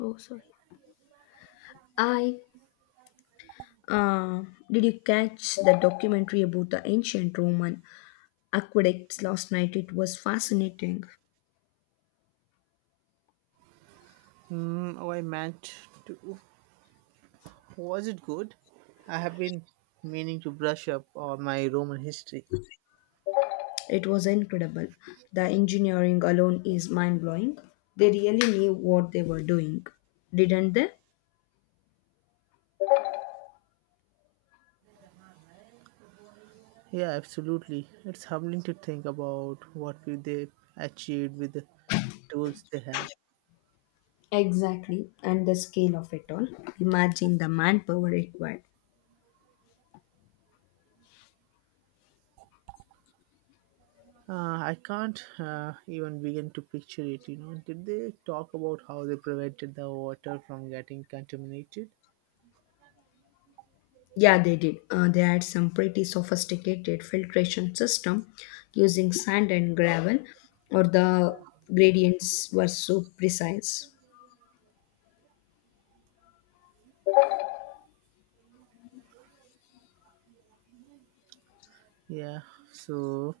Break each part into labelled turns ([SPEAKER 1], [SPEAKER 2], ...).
[SPEAKER 1] Oh, sorry. I uh, did you catch the documentary about the ancient Roman aqueducts last night? It was fascinating.
[SPEAKER 2] Hmm. Oh, I meant to. Was it good? I have been meaning to brush up on my Roman history.
[SPEAKER 1] It was incredible. The engineering alone is mind blowing. They really knew what they were doing, didn't they?
[SPEAKER 2] Yeah, absolutely. It's humbling to think about what they achieved with the tools they had.
[SPEAKER 1] Exactly, and the scale of it all. Imagine the manpower required.
[SPEAKER 2] I can't even begin to picture it. Did they talk about how they prevented the water from getting contaminated?
[SPEAKER 1] Yeah, they did. They had some pretty sophisticated filtration system using sand and gravel, or the gradients were so precise.
[SPEAKER 2] Yeah, so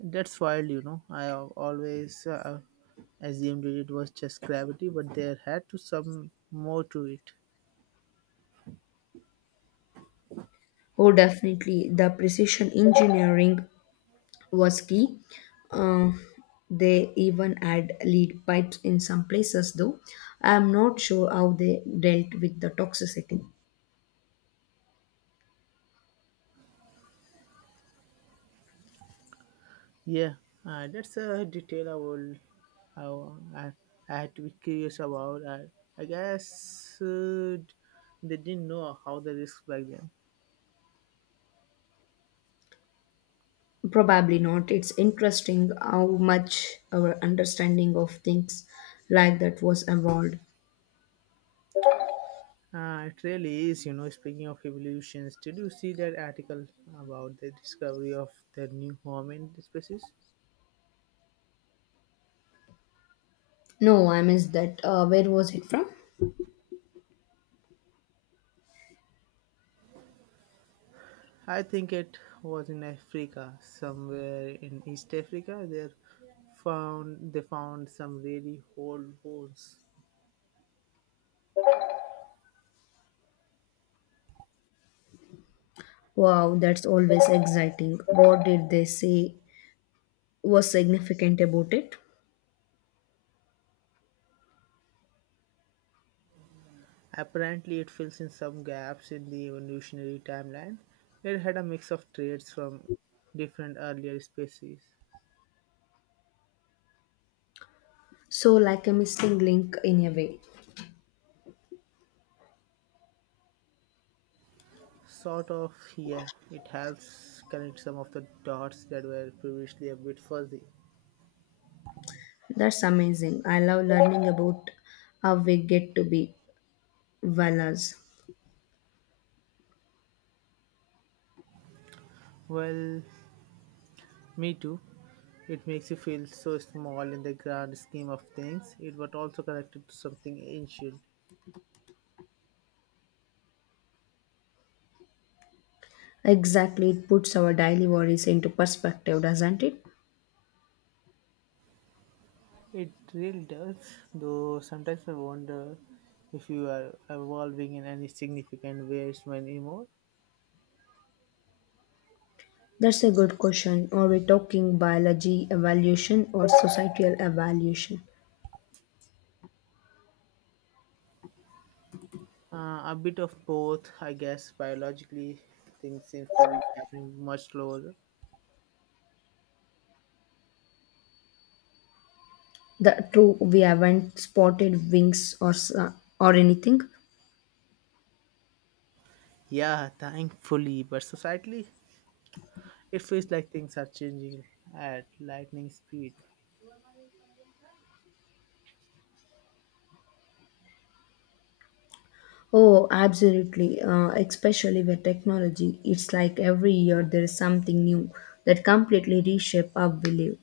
[SPEAKER 2] that's wild, I always assumed it was just gravity, but there had to some more to it.
[SPEAKER 1] Oh, definitely, the precision engineering was key. Uh, they even had lead pipes in some places, though. I'm not sure how they dealt with the toxicity.
[SPEAKER 2] Yeah, that's a detail I will. I, wa- I, I had to be curious about. I guess they didn't know how the risks back then.
[SPEAKER 1] Probably not. It's interesting how much our understanding of things like that was evolved.
[SPEAKER 2] It really is, Speaking of evolutions, did you see that article about the discovery of the new home in species?
[SPEAKER 1] No, I missed that. Where was it from?
[SPEAKER 2] I think it was in Africa, somewhere in East Africa. They found some really old bones.
[SPEAKER 1] Wow, that's always exciting. What did they say was significant about it?
[SPEAKER 2] Apparently, it fills in some gaps in the evolutionary timeline. It had a mix of traits from different earlier species.
[SPEAKER 1] So, like a missing link in a way.
[SPEAKER 2] Sort of, yeah. It helps connect some of the dots that were previously a bit fuzzy.
[SPEAKER 1] That's amazing. I love learning about how we get to be wellers.
[SPEAKER 2] Well, me too. It makes you feel so small in the grand scheme of things, it was also connected to something ancient.
[SPEAKER 1] Exactly, it puts our daily worries into perspective, doesn't it?
[SPEAKER 2] It really does, though sometimes I wonder if you are evolving in any significant ways anymore.
[SPEAKER 1] That's a good question. Are we talking biology evaluation or societal evaluation?
[SPEAKER 2] A bit of both, I guess. Biologically, things seem to be happening much slower.
[SPEAKER 1] The true we haven't spotted wings or anything.
[SPEAKER 2] Yeah, thankfully, but societally, it feels like things are changing at lightning speed.
[SPEAKER 1] Oh, absolutely. Especially with technology, it's like every year there is something new that completely reshape our belief.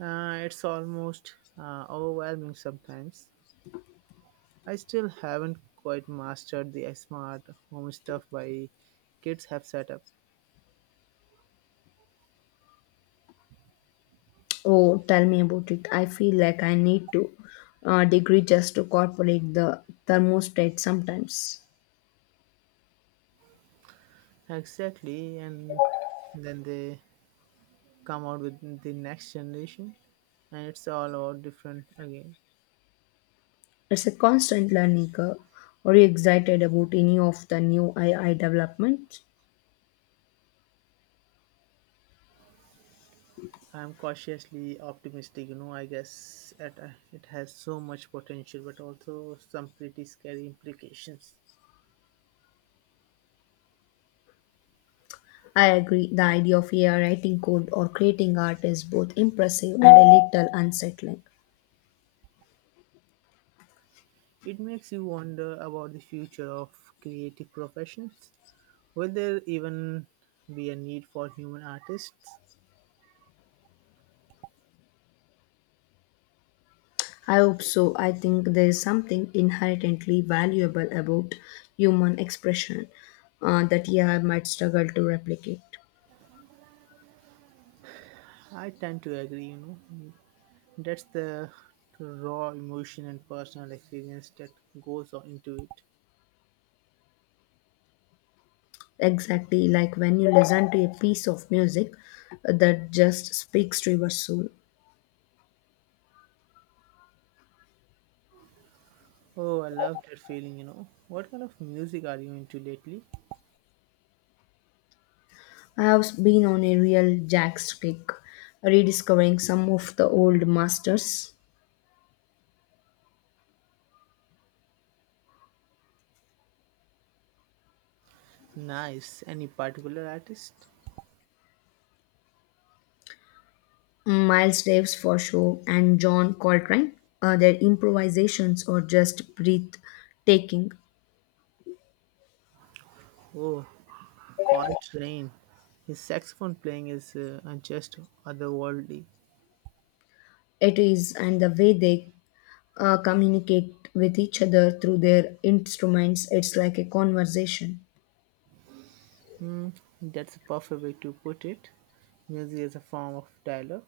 [SPEAKER 2] It's almost overwhelming sometimes. I still haven't quite mastered the smart home stuff my kids have set up.
[SPEAKER 1] Oh, tell me about it. I feel like I need to degree just to incorporate the thermostat sometimes.
[SPEAKER 2] Exactly, and then they come out with the next generation, and it's all about different again.
[SPEAKER 1] It's a constant learning curve. Are you excited about any of the new AI developments?
[SPEAKER 2] I'm cautiously optimistic, I guess it has so much potential, but also some pretty scary implications.
[SPEAKER 1] I agree. The idea of AI writing code or creating art is both impressive and a little unsettling.
[SPEAKER 2] It makes you wonder about the future of creative professions. Will there even be a need for human artists?
[SPEAKER 1] I hope so. I think there is something inherently valuable about human expression that AI might struggle to replicate.
[SPEAKER 2] I tend to agree, know. That's the raw emotion and personal experience that goes on into it.
[SPEAKER 1] Exactly like when you listen to a piece of music that just speaks to your soul.
[SPEAKER 2] Oh, I love that feeling, What kind of music are you into lately?
[SPEAKER 1] I have been on a real jazz kick, rediscovering some of the old masters,
[SPEAKER 2] Nice. Any particular artist?
[SPEAKER 1] Miles Davis for sure, and John Coltrane. Their improvisations are just breathtaking.
[SPEAKER 2] Oh, Coltrane. His saxophone playing is just otherworldly.
[SPEAKER 1] It is, and the way they communicate with each other through their instruments. It's like a conversation.
[SPEAKER 2] Hmm, that's a perfect way to put it. Music is a form of dialogue.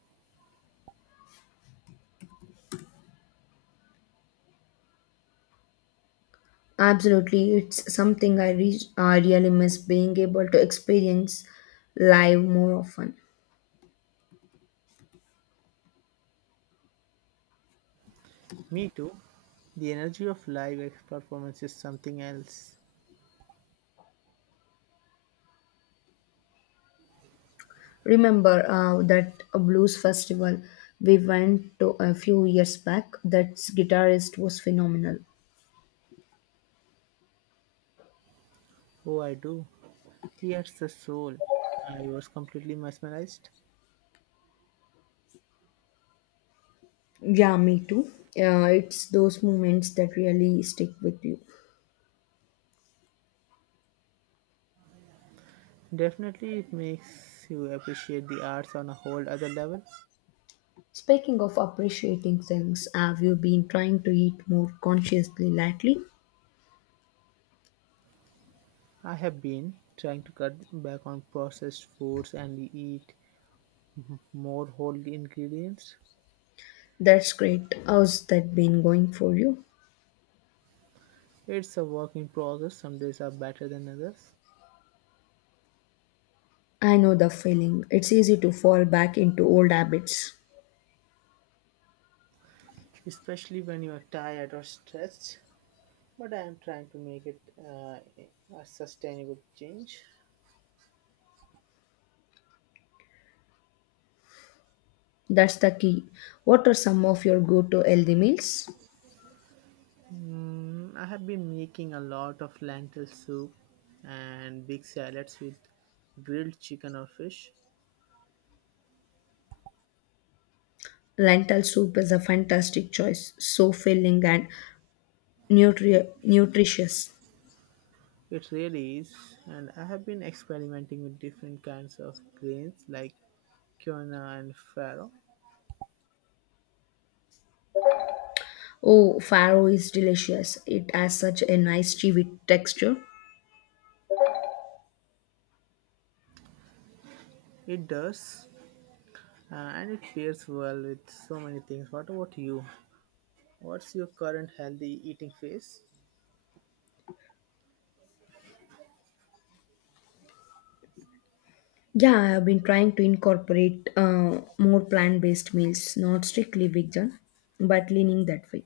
[SPEAKER 1] Absolutely, it's something I really miss being able to experience live more often.
[SPEAKER 2] Me too. The energy of live performance is something else.
[SPEAKER 1] Remember that a blues festival we went to a few years back? That guitarist was phenomenal.
[SPEAKER 2] Oh, I do. Here's the soul. I was completely mesmerized.
[SPEAKER 1] Yeah, me too. It's those moments that really stick with you.
[SPEAKER 2] Definitely, it makes you appreciate the arts on a whole other level.
[SPEAKER 1] Speaking of appreciating things, have you been trying to eat more consciously lately?
[SPEAKER 2] I have been trying to cut back on processed foods and eat more whole ingredients.
[SPEAKER 1] That's great. How's that been going for you?
[SPEAKER 2] It's a work in progress. Some days are better than others,
[SPEAKER 1] I know the feeling. It's easy to fall back into old habits.
[SPEAKER 2] especially when you are tired or stressed. But I am trying to make it a sustainable change.
[SPEAKER 1] That's the key. What are some of your go to healthy meals?
[SPEAKER 2] Mm, I have been making a lot of lentil soup and big salads with grilled chicken or fish.
[SPEAKER 1] Lentil soup is a fantastic choice, so filling and nutritious.
[SPEAKER 2] It really is, and I have been experimenting with different kinds of grains like quinoa and farro.
[SPEAKER 1] Oh, farro is delicious. It has such a nice chewy texture.
[SPEAKER 2] It does, and it pairs well with so many things. What about you? What's your current healthy eating phase?
[SPEAKER 1] Yeah, I have been trying to incorporate more plant based meals, not strictly vegan, but leaning that way.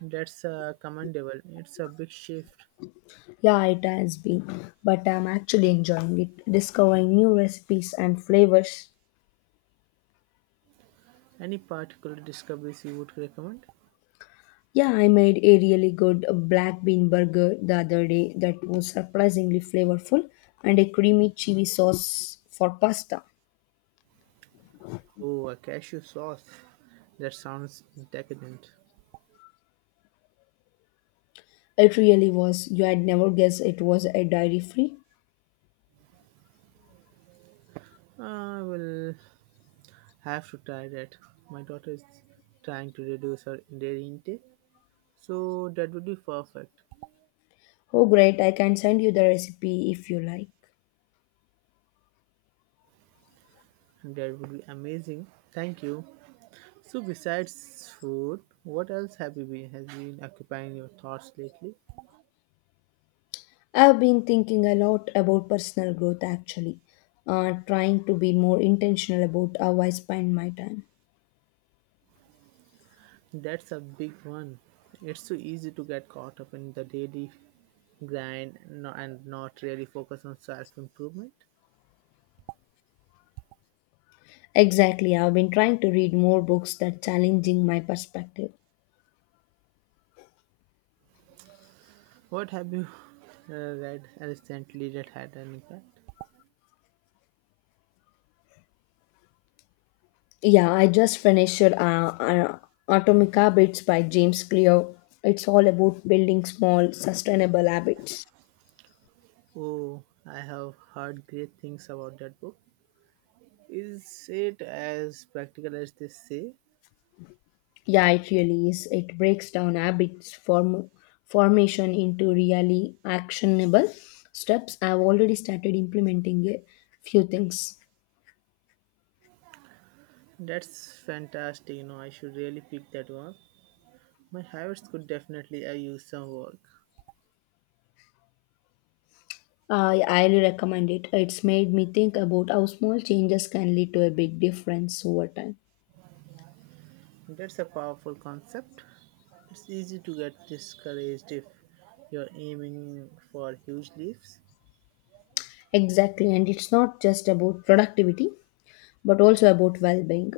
[SPEAKER 2] That's commendable. It's a big shift.
[SPEAKER 1] Yeah, it has been, but I'm actually enjoying it, discovering new recipes and flavors.
[SPEAKER 2] Any particular discoveries you would recommend?
[SPEAKER 1] Yeah, I made a really good black bean burger the other day that was surprisingly flavorful and a creamy chili sauce for pasta.
[SPEAKER 2] Oh, a cashew sauce. That sounds decadent.
[SPEAKER 1] It really was. You had never guessed it was a dairy free.
[SPEAKER 2] I will have to try that. My daughter is trying to reduce her dairy intake, so that would be perfect.
[SPEAKER 1] Oh, great. I can send you the recipe if you like.
[SPEAKER 2] That would be amazing. Thank you. So, besides food, what else have you been has been occupying your thoughts lately?
[SPEAKER 1] I've been thinking a lot about personal growth actually, trying to be more intentional about how I spend my time.
[SPEAKER 2] That's a big one. It's so easy to get caught up in the daily grind and not really focus on self improvement.
[SPEAKER 1] Exactly. I've been trying to read more books that challenging my perspective.
[SPEAKER 2] What have you uh, read recently that had an impact?
[SPEAKER 1] Yeah, I just finished Atomic Habits by James Clear. It's all about building small, sustainable habits.
[SPEAKER 2] Oh, I have heard great things about that book. Is it as practical as they say?
[SPEAKER 1] Yeah, it really is. It breaks down habits form formation into really actionable steps. I've already started implementing a few things.
[SPEAKER 2] That's fantastic, you know, I should really pick that one. My habits could definitely use some work.
[SPEAKER 1] I highly recommend it. It's made me think about how small changes can lead to a big difference over time.
[SPEAKER 2] That's a powerful concept. It's easy to get discouraged if you're aiming for huge leaps.
[SPEAKER 1] Exactly, and it's not just about productivity, but also about well being.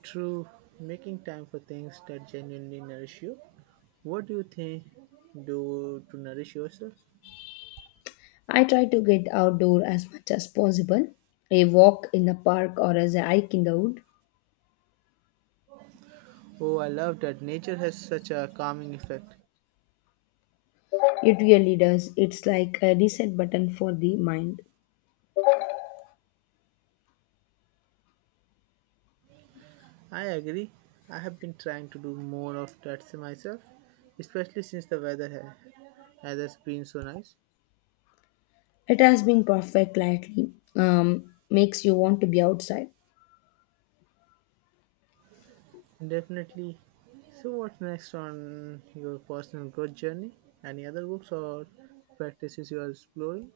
[SPEAKER 2] True, making time for things that genuinely nourish you. What do you think do to nourish yourself?
[SPEAKER 1] I try to get outdoor as much as possible. A walk in the park or as a hike in the wood.
[SPEAKER 2] Oh, I love that nature has such a calming effect.
[SPEAKER 1] It really does. It's like a reset button for the mind.
[SPEAKER 2] I agree. I have been trying to do more of that myself, especially since has been so nice.
[SPEAKER 1] It has been perfect lately. Makes you want to be outside.
[SPEAKER 2] Definitely. So, what's next on your personal growth journey? Any other books or practices you are exploring?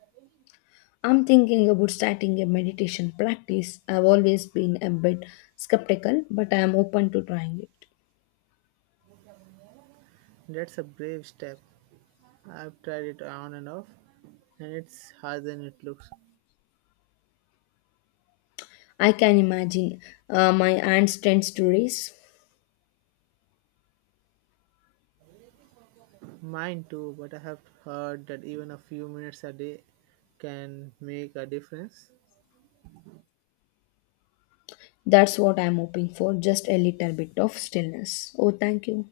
[SPEAKER 1] I'm thinking about starting a meditation practice. I've always been a bit skeptical, but I am open to trying it.
[SPEAKER 2] That's a brave step. I've tried it on and off, and it's harder than it looks.
[SPEAKER 1] I can imagine my hands tends to race.
[SPEAKER 2] Mine too, but I have heard that even a few minutes a day can make a difference.
[SPEAKER 1] That's what I'm hoping for, just a little bit of stillness. Oh, thank you.